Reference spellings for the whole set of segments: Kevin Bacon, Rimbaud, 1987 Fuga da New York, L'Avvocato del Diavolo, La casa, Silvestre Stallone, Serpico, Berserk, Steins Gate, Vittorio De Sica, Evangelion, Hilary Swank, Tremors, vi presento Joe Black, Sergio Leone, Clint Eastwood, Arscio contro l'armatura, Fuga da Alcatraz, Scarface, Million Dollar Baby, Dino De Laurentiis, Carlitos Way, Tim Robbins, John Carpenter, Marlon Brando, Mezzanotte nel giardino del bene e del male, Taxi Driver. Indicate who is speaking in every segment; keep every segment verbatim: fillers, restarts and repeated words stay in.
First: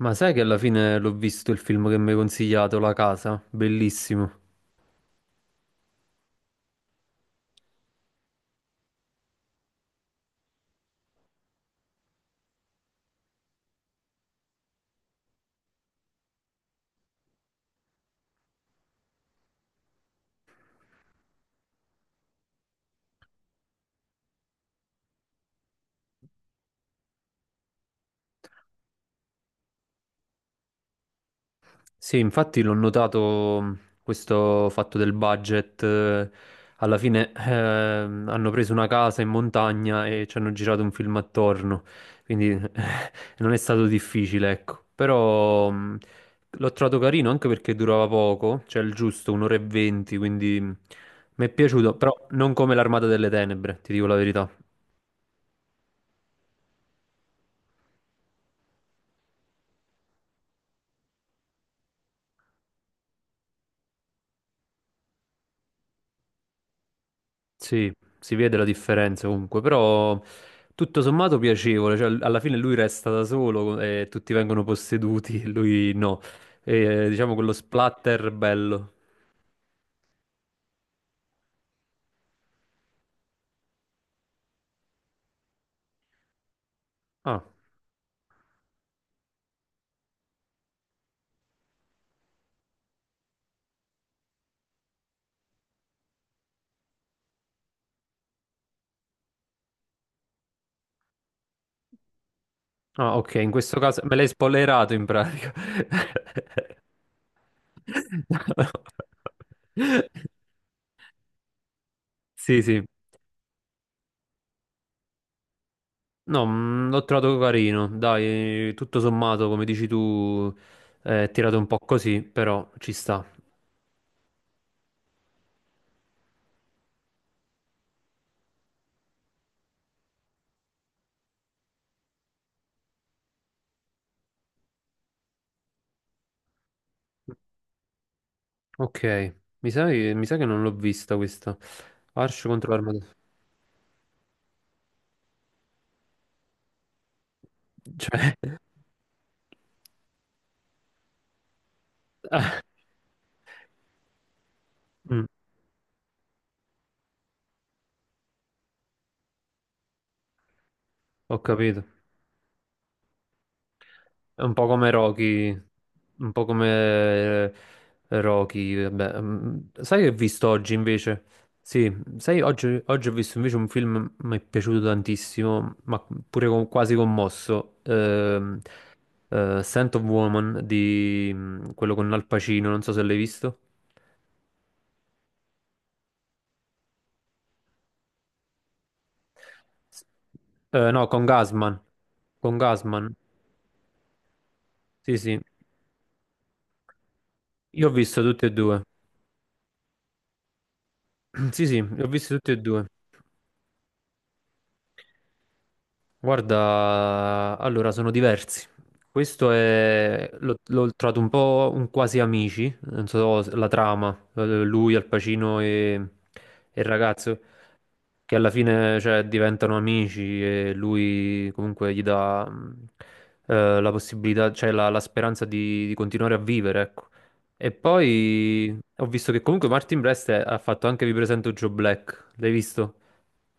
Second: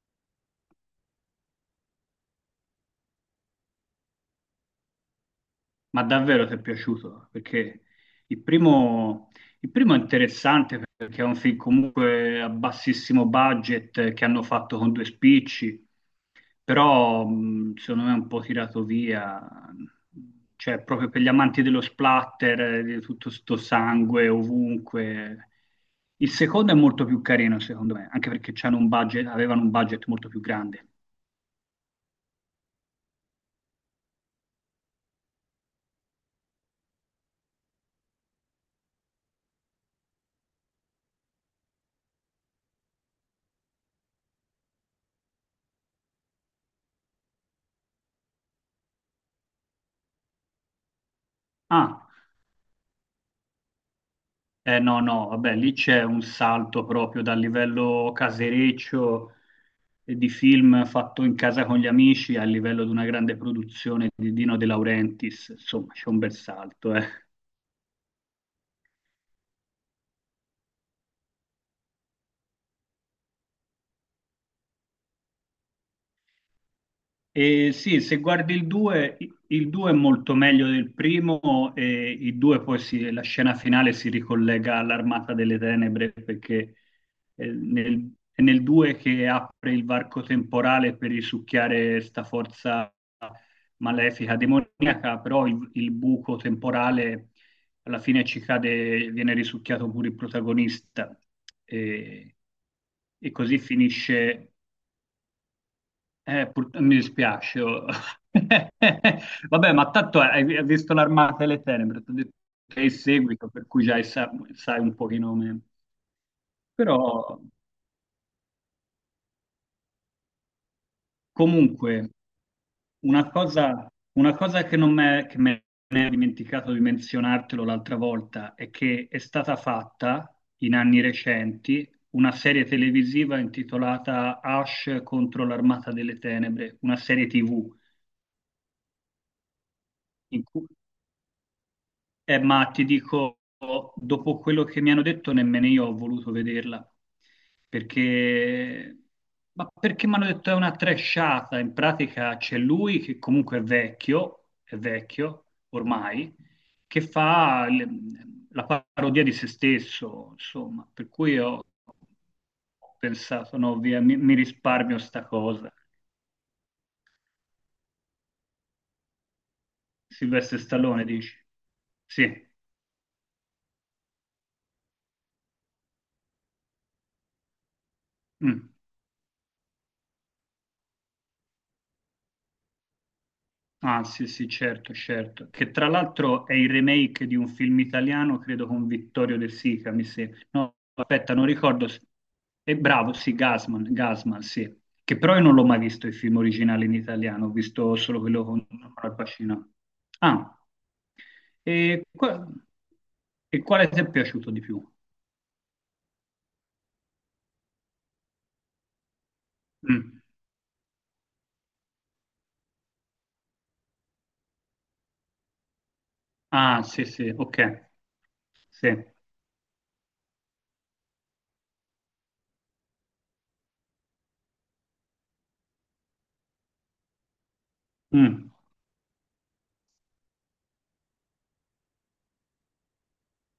Speaker 1: Ma sai che alla fine l'ho visto il film che mi hai consigliato, La casa? Bellissimo.
Speaker 2: Ma davvero ti è piaciuto? Perché il primo, il primo è interessante perché è un film comunque a bassissimo budget eh, che hanno fatto con due spicci, però mh, secondo me è un po' tirato via, cioè proprio per gli amanti dello splatter, eh, di tutto sto sangue ovunque. Il secondo è molto più carino secondo me, anche perché c'hanno un budget, avevano un budget molto più grande.
Speaker 1: Sì, infatti l'ho notato mh, questo fatto del budget. eh, Alla fine ehm, hanno preso una casa in montagna e ci hanno girato un film attorno, quindi eh, non è stato difficile, ecco. Però mh, l'ho trovato carino anche perché durava poco, cioè il giusto, un'ora e venti, quindi mh, mi è piaciuto,
Speaker 2: Ah.
Speaker 1: però non come L'Armata delle Tenebre, ti dico la verità.
Speaker 2: Eh no, no, vabbè, lì c'è un salto proprio dal livello casereccio eh, di film fatto in casa con gli amici al livello di una grande produzione di Dino De Laurentiis, insomma, c'è un bel salto, eh.
Speaker 1: Sì, si vede la differenza comunque, però tutto sommato piacevole, cioè alla fine lui resta da solo e tutti vengono posseduti, e lui no. E, diciamo quello
Speaker 2: E sì, se
Speaker 1: splatter
Speaker 2: guardi il
Speaker 1: bello.
Speaker 2: due, il due è molto meglio del primo e il due poi si- la scena finale si ricollega all'Armata delle Tenebre perché
Speaker 1: Ah,
Speaker 2: eh, nel, è nel due che apre il varco temporale per risucchiare sta forza malefica, demoniaca, però il, il buco temporale alla fine ci cade, viene risucchiato pure il protagonista e,
Speaker 1: ah,
Speaker 2: e
Speaker 1: ok, in
Speaker 2: così
Speaker 1: questo caso me l'hai
Speaker 2: finisce.
Speaker 1: spoilerato in pratica.
Speaker 2: Eh, pur- mi dispiace. Oh.
Speaker 1: No.
Speaker 2: Vabbè, ma tanto hai, hai visto l'Armata delle Tenebre, ti ho detto
Speaker 1: Sì,
Speaker 2: che
Speaker 1: sì.
Speaker 2: è il seguito, per cui già sa- sai un pochino meno.
Speaker 1: No, mm,
Speaker 2: Però.
Speaker 1: l'ho trovato carino, dai, tutto sommato, come dici tu, è tirato un po'
Speaker 2: Comunque,
Speaker 1: così, però ci sta.
Speaker 2: una cosa, una cosa che non m'è- che me ne ho dimenticato di menzionartelo l'altra volta è che è stata fatta in anni recenti una serie televisiva intitolata Ash contro l'Armata delle Tenebre, una serie T V
Speaker 1: Ok, mi sa, che mi sa
Speaker 2: in
Speaker 1: che non
Speaker 2: cui.
Speaker 1: l'ho vista questa.
Speaker 2: Eh,
Speaker 1: Arscio
Speaker 2: ma
Speaker 1: contro
Speaker 2: ti
Speaker 1: l'armatura.
Speaker 2: dico, dopo quello che mi hanno detto, nemmeno io ho voluto vederla,
Speaker 1: Cioè,
Speaker 2: perché, ma perché mi hanno detto è una trashata, in pratica c'è
Speaker 1: ah,
Speaker 2: lui che comunque è vecchio, è
Speaker 1: mm,
Speaker 2: vecchio ormai, che fa l- la parodia di se stesso, insomma, per cui
Speaker 1: ho
Speaker 2: ho
Speaker 1: capito.
Speaker 2: ho pensato, no, via, mi, mi
Speaker 1: È un po' come
Speaker 2: risparmio sta
Speaker 1: Rocky.
Speaker 2: cosa.
Speaker 1: Un po' come eh, Rocky. Vabbè, mm, sai che ho visto
Speaker 2: Silvestre
Speaker 1: oggi
Speaker 2: Stallone,
Speaker 1: invece?
Speaker 2: dici?
Speaker 1: Sì, sai,
Speaker 2: Sì.
Speaker 1: oggi, oggi ho visto invece un film mi è piaciuto tantissimo, ma pure con- quasi commosso. Ehm,
Speaker 2: Mm.
Speaker 1: eh, Scent of Woman di mm, quello con Al Pacino, non so se l'hai visto.
Speaker 2: Ah, sì, sì, certo, certo. Che tra l'altro è il remake di un film italiano, credo con Vittorio De Sica, mi sembra. No,
Speaker 1: Eh, no, con
Speaker 2: aspetta, non
Speaker 1: Gasman.
Speaker 2: ricordo. se-
Speaker 1: Con
Speaker 2: È bravo,
Speaker 1: Gasman.
Speaker 2: sì, Gasman, Gasman, sì.
Speaker 1: Sì,
Speaker 2: Che però
Speaker 1: sì.
Speaker 2: io non l'ho mai visto il film originale in italiano, ho
Speaker 1: Io ho
Speaker 2: visto solo
Speaker 1: visto tutti
Speaker 2: quello
Speaker 1: e
Speaker 2: con,
Speaker 1: due.
Speaker 2: con Al Pacino. Ah,
Speaker 1: Sì, sì, li
Speaker 2: e,
Speaker 1: ho visti
Speaker 2: qua-
Speaker 1: tutti e due.
Speaker 2: e quale ti è piaciuto di più?
Speaker 1: Guarda, allora sono diversi. Questo
Speaker 2: Mm.
Speaker 1: è, l'ho l'ho trovato un po' un quasi amici, non so se- la trama, eh, lui, Al Pacino e, e
Speaker 2: Ah,
Speaker 1: il
Speaker 2: sì, sì,
Speaker 1: ragazzo,
Speaker 2: ok.
Speaker 1: che alla
Speaker 2: Sì.
Speaker 1: fine cioè, diventano amici e lui comunque gli dà mh, eh, la possibilità, cioè la, la speranza di, di continuare a vivere, ecco. E
Speaker 2: Mm.
Speaker 1: poi ho visto che comunque Martin Brest è- ha fatto anche Vi presento Joe Black, l'hai visto?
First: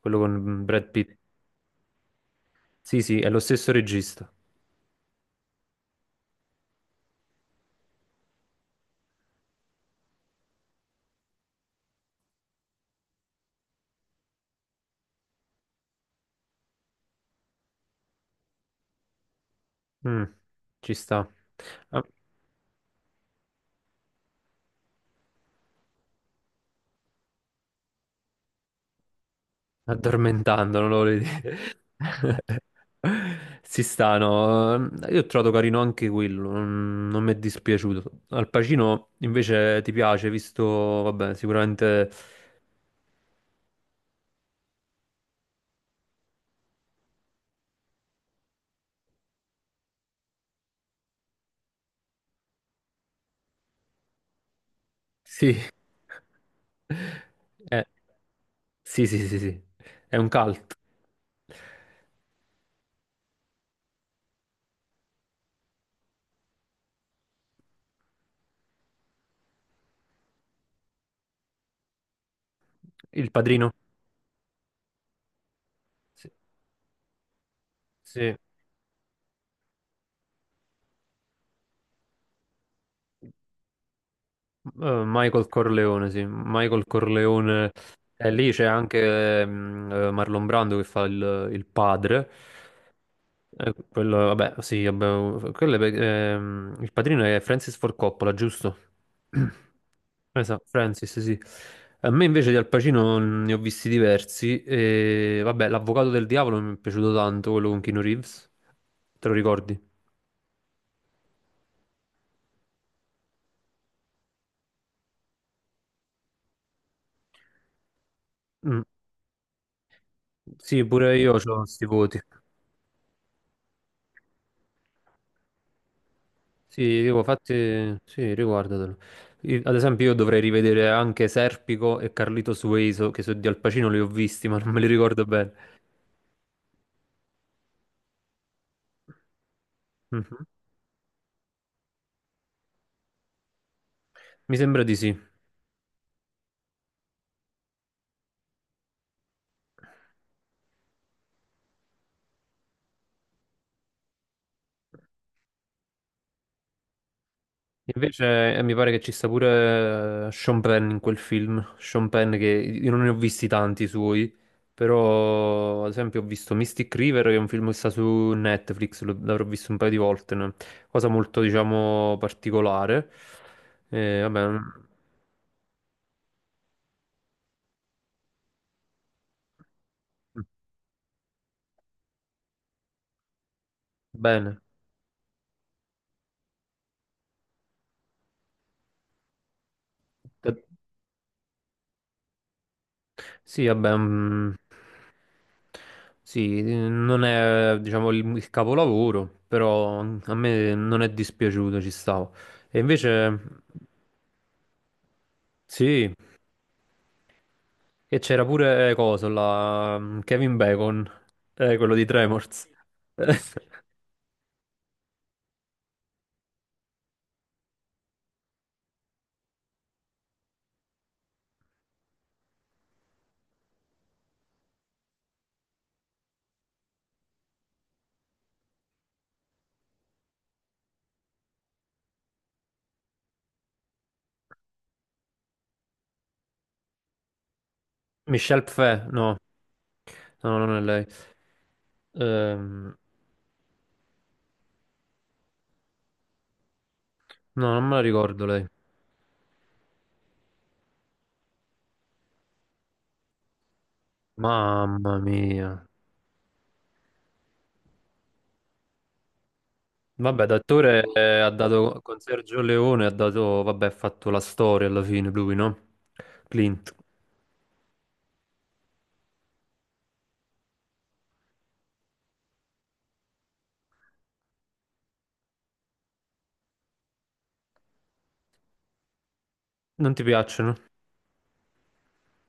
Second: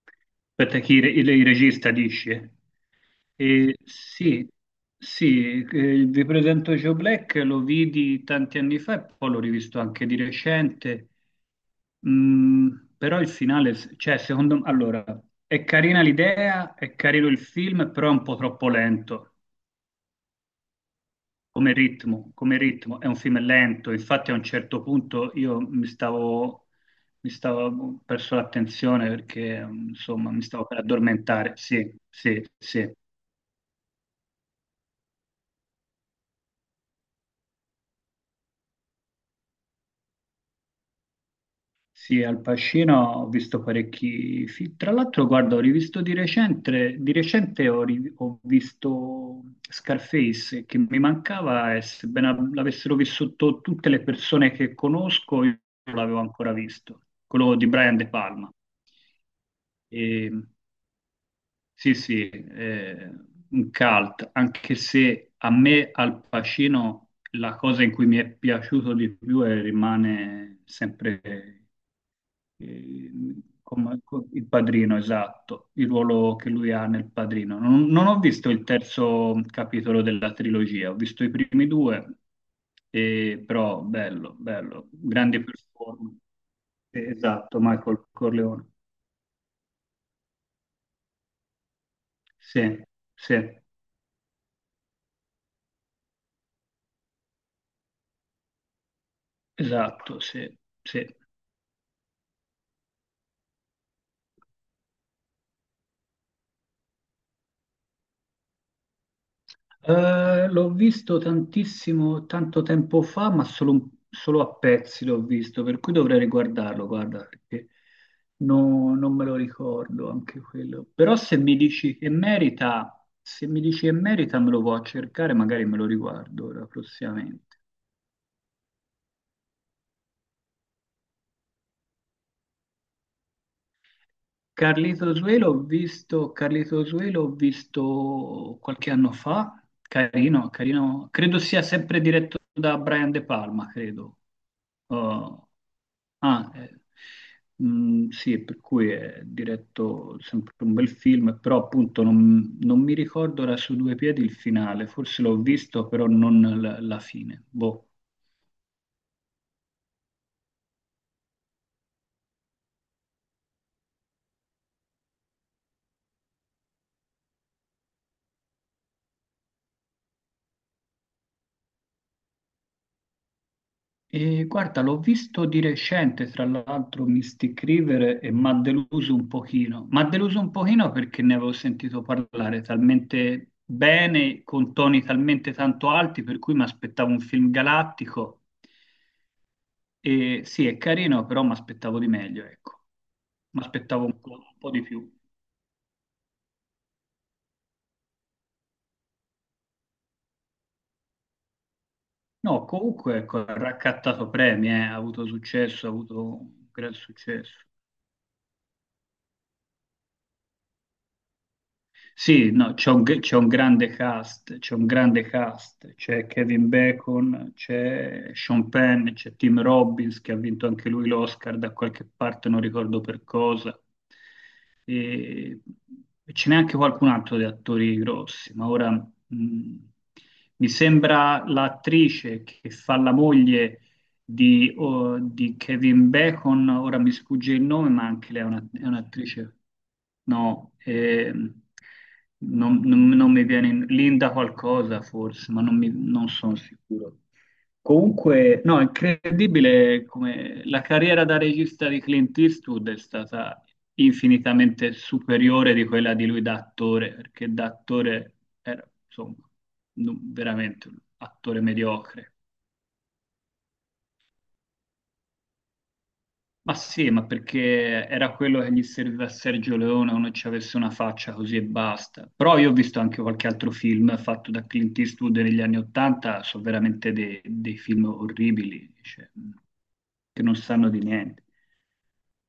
Speaker 1: Quello con
Speaker 2: Aspetta,
Speaker 1: Brad
Speaker 2: chi
Speaker 1: Pitt.
Speaker 2: il, il regista dice?
Speaker 1: Sì, sì, è lo stesso
Speaker 2: Eh,
Speaker 1: regista.
Speaker 2: sì, sì, eh, vi presento Joe Black, lo vidi tanti anni fa e poi l'ho rivisto anche di recente. Mm, Però il finale, s- cioè, secondo me, allora, è carina l'idea, è carino il film, però è un po' troppo lento.
Speaker 1: Mm, ci sta.
Speaker 2: Come
Speaker 1: Ah,
Speaker 2: ritmo, come ritmo, è un film lento, infatti a un certo punto io mi stavo, mi stavo ho perso l'attenzione perché insomma mi stavo per
Speaker 1: addormentando, non lo volevo
Speaker 2: addormentare,
Speaker 1: dire.
Speaker 2: sì, sì, sì.
Speaker 1: Si stanno. Io ho trovato carino anche quello, non, non mi è dispiaciuto. Al Pacino invece ti piace, visto, vabbè, sicuramente
Speaker 2: Sì, Al Pacino ho visto parecchi film. Tra l'altro, guarda, ho rivisto di recente, di recente ho, ri- ho visto Scarface, che mi mancava e sebbene l'avessero vissuto tutte le persone che conosco, io
Speaker 1: sì.
Speaker 2: non l'avevo ancora visto, quello di
Speaker 1: Eh,
Speaker 2: Brian De Palma.
Speaker 1: sì, sì, sì, sì. È un
Speaker 2: E
Speaker 1: cult.
Speaker 2: sì, sì, eh, un cult, anche se a me Al Pacino la cosa in cui mi è piaciuto di più è- rimane sempre eh,
Speaker 1: Il Padrino?
Speaker 2: come- co- il padrino, esatto, il
Speaker 1: Sì.
Speaker 2: ruolo che lui ha nel padrino. Non, non ho
Speaker 1: Sì.
Speaker 2: visto il terzo capitolo della trilogia, ho visto i primi due, e- però bello, bello,
Speaker 1: Eh,
Speaker 2: grande
Speaker 1: Michael Corleone,
Speaker 2: performance.
Speaker 1: sì, Michael
Speaker 2: Esatto,
Speaker 1: Corleone,
Speaker 2: Michael
Speaker 1: e lì c'è
Speaker 2: Corleone.
Speaker 1: anche mm, eh, Marlon Brando che fa il, il padre.
Speaker 2: Sì, sì.
Speaker 1: Eh, quello, vabbè, sì, vabbè, quello è pe- ehm, il padrino è Francis Ford Coppola, giusto?
Speaker 2: Esatto, sì,
Speaker 1: Esatto,
Speaker 2: sì.
Speaker 1: Francis, sì. A me invece di Al Pacino mm, ne ho visti diversi. E, vabbè, L'Avvocato del Diavolo mi è piaciuto tanto, quello con Keanu Reeves. Te lo ricordi?
Speaker 2: Eh, l'ho visto tantissimo, tanto tempo fa, ma solo, un- solo a pezzi l'ho visto, per cui dovrei riguardarlo, guarda, perché
Speaker 1: Mm.
Speaker 2: no- non me lo ricordo anche
Speaker 1: Sì,
Speaker 2: quello. Però
Speaker 1: pure io
Speaker 2: se
Speaker 1: ho
Speaker 2: mi
Speaker 1: questi
Speaker 2: dici che
Speaker 1: voti.
Speaker 2: merita, se mi dici che merita, me lo può cercare, magari me lo riguardo ora
Speaker 1: Sì, dico,
Speaker 2: prossimamente.
Speaker 1: infatti, sì, riguardatelo. Io- ad esempio, io dovrei rivedere anche Serpico e Carlitos Way, so- che so di Al Pacino li ho visti, ma non me li
Speaker 2: Carlitos
Speaker 1: ricordo
Speaker 2: Way
Speaker 1: bene.
Speaker 2: l'ho visto, Carlitos Way l'ho visto qualche anno fa,
Speaker 1: Mhm.
Speaker 2: carino, carino, credo sia sempre diretto da Brian De Palma, credo.
Speaker 1: Mi sembra di sì.
Speaker 2: Oh, ah, eh, mm, sì, per cui è diretto sempre un bel film, però appunto non, non mi ricordo era su due piedi il finale, forse l'ho visto, però non la, la fine. Boh.
Speaker 1: Invece, eh, mi pare che ci sta pure eh, Sean Penn in quel film. Sean Penn, che io non ne ho visti tanti suoi, però, ad esempio, ho visto Mystic River, che è un film che sta su Netflix, lo- l'avrò visto un paio di volte, no? Cosa molto, diciamo, particolare. Eh,
Speaker 2: E
Speaker 1: vabbè, mm,
Speaker 2: guarda, l'ho visto di recente, tra l'altro, Mystic River e mi ha deluso un pochino. Mi ha deluso un pochino perché ne avevo sentito parlare talmente bene,
Speaker 1: Bene.
Speaker 2: con toni talmente tanto alti, per cui mi aspettavo un film galattico. E sì, è carino, però mi aspettavo di meglio, ecco. Mi
Speaker 1: Sì, vabbè,
Speaker 2: aspettavo un po',
Speaker 1: mm,
Speaker 2: un po' di più.
Speaker 1: sì, non è, diciamo, il, il capolavoro, però a me non è dispiaciuto, ci stavo.
Speaker 2: No,
Speaker 1: E
Speaker 2: comunque,
Speaker 1: invece,
Speaker 2: ecco, ha raccattato premi, eh, ha avuto successo, ha
Speaker 1: sì,
Speaker 2: avuto un gran successo.
Speaker 1: e c'era pure, eh, coso, la, mm, Kevin Bacon, eh, quello di
Speaker 2: Sì,
Speaker 1: Tremors.
Speaker 2: no, c'è un, c'è un grande cast, c'è un grande cast, c'è Kevin Bacon, c'è Sean Penn, c'è Tim Robbins che ha vinto anche lui l'Oscar da qualche parte, non ricordo per cosa. E, e ce n'è anche qualcun altro di attori grossi, ma ora mh, mi sembra l'attrice che fa la moglie di, o- di Kevin Bacon, ora mi sfugge il nome, ma anche lei è
Speaker 1: Michelle
Speaker 2: una- è
Speaker 1: Pfeff, no,
Speaker 2: un'attrice.
Speaker 1: no, no,
Speaker 2: No,
Speaker 1: non è lei.
Speaker 2: ehm, non,
Speaker 1: Ehm,
Speaker 2: non- non mi viene in- Linda qualcosa forse, ma non, mi- non sono sicuro.
Speaker 1: no, non me la ricordo
Speaker 2: Comunque,
Speaker 1: lei.
Speaker 2: no, è incredibile come la carriera da regista di Clint Eastwood è stata infinitamente
Speaker 1: Mamma
Speaker 2: superiore di
Speaker 1: mia.
Speaker 2: quella di lui da attore, perché da attore era, insomma, non-
Speaker 1: Vabbè,
Speaker 2: veramente un
Speaker 1: d'attore eh, ha
Speaker 2: attore
Speaker 1: dato con
Speaker 2: mediocre.
Speaker 1: Sergio Leone, ha dato, vabbè, ha fatto la storia alla fine lui, no?
Speaker 2: Ma
Speaker 1: Clint.
Speaker 2: sì, ma perché era quello che gli serviva a Sergio Leone, uno ci avesse una faccia così e basta. Però io ho visto anche qualche altro film fatto da Clint Eastwood negli anni Ottanta, sono veramente dei, dei film orribili, cioè,
Speaker 1: Non ti
Speaker 2: che non
Speaker 1: piacciono?
Speaker 2: sanno di niente.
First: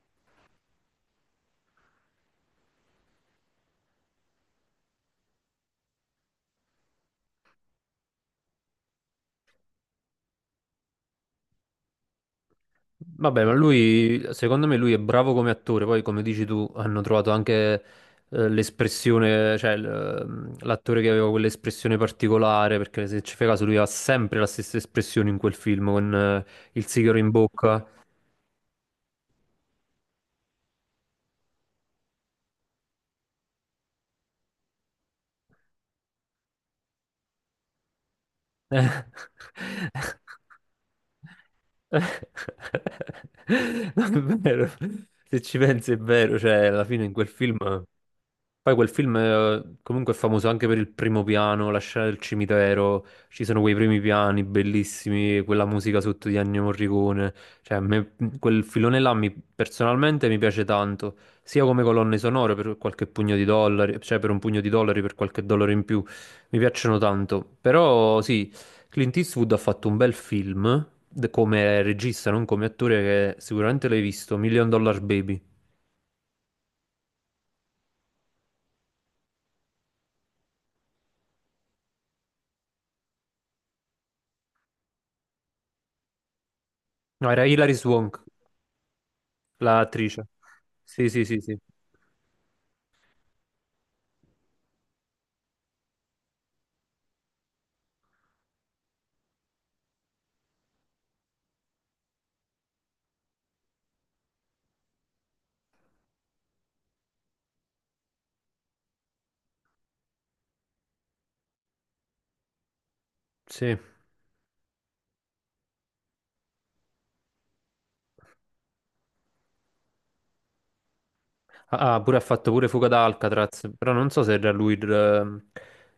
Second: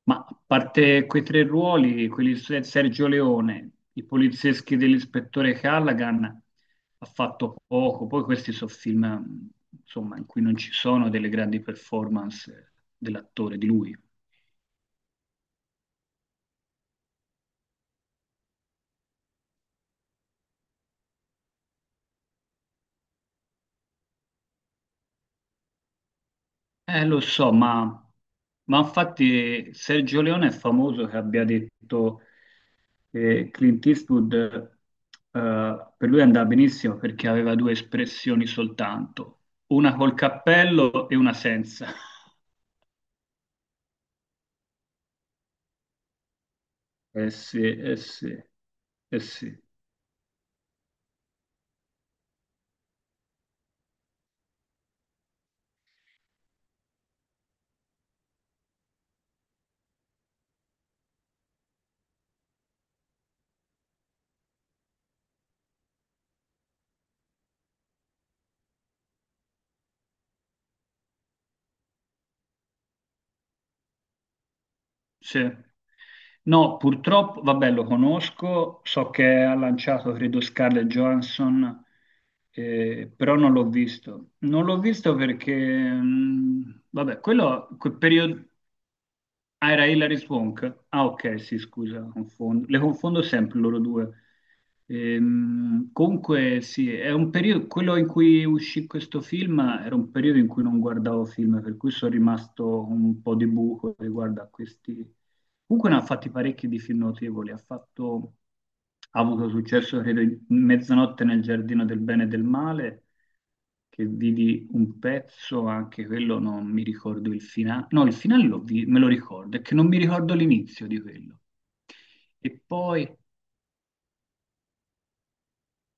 Speaker 2: Ma a parte quei tre ruoli, quelli di Se- Sergio Leone, i polizieschi dell'ispettore Callaghan, ha fatto poco. Poi questi sono film, insomma, in cui non ci sono delle grandi performance
Speaker 1: Vabbè, ma
Speaker 2: dell'attore, di lui.
Speaker 1: lui, secondo me lui è bravo come attore, poi come dici tu, hanno trovato anche eh, l'espressione, cioè l- mm, l'attore che aveva quell'espressione particolare, perché se ci fai caso lui ha sempre la stessa espressione in quel film, con eh, il
Speaker 2: Eh,
Speaker 1: sigaro
Speaker 2: lo
Speaker 1: in
Speaker 2: so,
Speaker 1: bocca.
Speaker 2: ma, ma, infatti Sergio Leone è famoso che abbia detto che Clint Eastwood, eh, per lui andava benissimo perché aveva due espressioni soltanto, una col cappello e una senza.
Speaker 1: No, è vero. Se ci pensi è vero, cioè alla fine in quel
Speaker 2: Eh
Speaker 1: film
Speaker 2: sì, eh sì,
Speaker 1: poi quel film
Speaker 2: eh sì.
Speaker 1: eh, comunque è famoso anche per il primo piano, la scena del cimitero, ci sono quei primi piani bellissimi, quella musica sotto di Ennio Morricone, cioè a me quel filone là mi- personalmente mi piace tanto, sia come colonne sonore per qualche pugno di dollari, cioè per un pugno di dollari, per qualche dollaro in più, mi piacciono tanto, però sì, Clint Eastwood ha fatto un bel film, de- come regista, non come attore, che sicuramente l'hai visto, Million Dollar Baby,
Speaker 2: Sì. No, purtroppo, vabbè, lo conosco, so che ha lanciato, credo, Scarlett Johansson, eh, però non l'ho visto. Non l'ho visto perché, mh, vabbè,
Speaker 1: no era
Speaker 2: quello,
Speaker 1: Hilary
Speaker 2: quel
Speaker 1: Swank.
Speaker 2: periodo. Ah, era Hilary
Speaker 1: L'attrice.
Speaker 2: Swank. Ah,
Speaker 1: Sì, sì, sì,
Speaker 2: ok, sì,
Speaker 1: sì.
Speaker 2: scusa, confondo. Le confondo sempre loro due. Ehm, comunque, sì, è un periodo, quello in cui uscì questo film era un periodo in cui non guardavo film, per cui sono rimasto un po' di buco riguardo a questi. Comunque ne ha fatti parecchi di film notevoli, ha fatto, ha avuto successo, credo, in Mezzanotte nel giardino del bene e del male,
Speaker 1: Sì.
Speaker 2: che vidi un pezzo, anche quello non mi ricordo il finale. No, il finale l'ho vi- me lo ricordo, è che non mi ricordo l'inizio di quello.
Speaker 1: Ah, ah, pure ha
Speaker 2: E
Speaker 1: fatto pure Fuga
Speaker 2: poi
Speaker 1: da Alcatraz, però non so se era lui il,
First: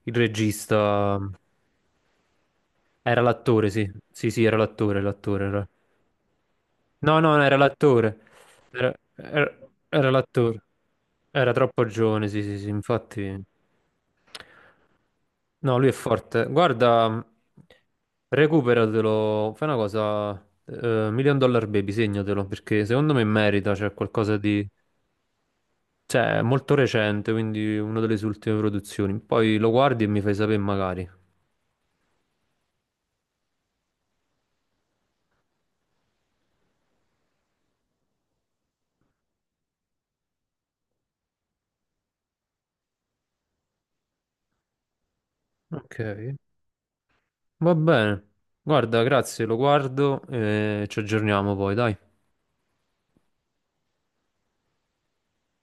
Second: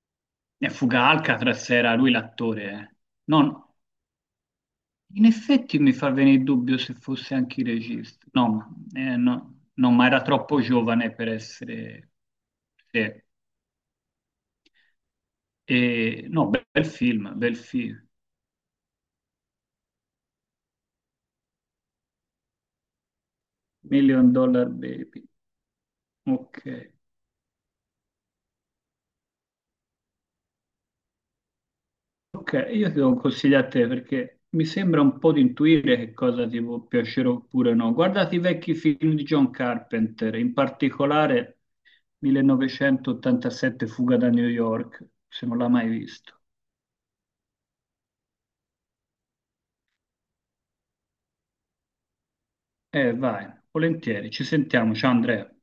Speaker 1: il
Speaker 2: eh, Fuga
Speaker 1: regista.
Speaker 2: Alcatraz era lui l'attore, eh.
Speaker 1: Era
Speaker 2: No,
Speaker 1: l'attore,
Speaker 2: no,
Speaker 1: sì. Sì, sì, era l'attore,
Speaker 2: in
Speaker 1: l'attore. Era.
Speaker 2: effetti mi fa venire il dubbio se
Speaker 1: No,
Speaker 2: fosse
Speaker 1: no, no, era
Speaker 2: anche il
Speaker 1: l'attore.
Speaker 2: regista. No, ma
Speaker 1: Era,
Speaker 2: eh,
Speaker 1: era-
Speaker 2: no, no, ma
Speaker 1: era
Speaker 2: era troppo
Speaker 1: l'attore.
Speaker 2: giovane per
Speaker 1: Era troppo
Speaker 2: essere.
Speaker 1: giovane, sì, sì, sì,
Speaker 2: Sì.
Speaker 1: infatti. No, lui è
Speaker 2: E,
Speaker 1: forte.
Speaker 2: no, bel, bel
Speaker 1: Guarda,
Speaker 2: film, bel film.
Speaker 1: recuperatelo, fai una cosa, eh, Million Dollar Baby, segnatelo, perché secondo me merita, cioè
Speaker 2: Million
Speaker 1: qualcosa
Speaker 2: Dollar
Speaker 1: di...
Speaker 2: Baby.
Speaker 1: Cioè, è
Speaker 2: Ok.
Speaker 1: molto recente, quindi una delle sue ultime produzioni. Poi lo guardi e mi fai sapere magari.
Speaker 2: Ok, io ti do un consiglio a te perché mi sembra un po' di intuire che cosa ti può piacere oppure no. Guardate i vecchi film di John Carpenter, in particolare millenovecentoottantasette Fuga da New York, se non l'ha mai
Speaker 1: Ok,
Speaker 2: visto.
Speaker 1: va bene. Guarda, grazie, lo guardo e ci aggiorniamo poi, dai.
Speaker 2: Eh, vai, volentieri, ci sentiamo, ciao Andrea.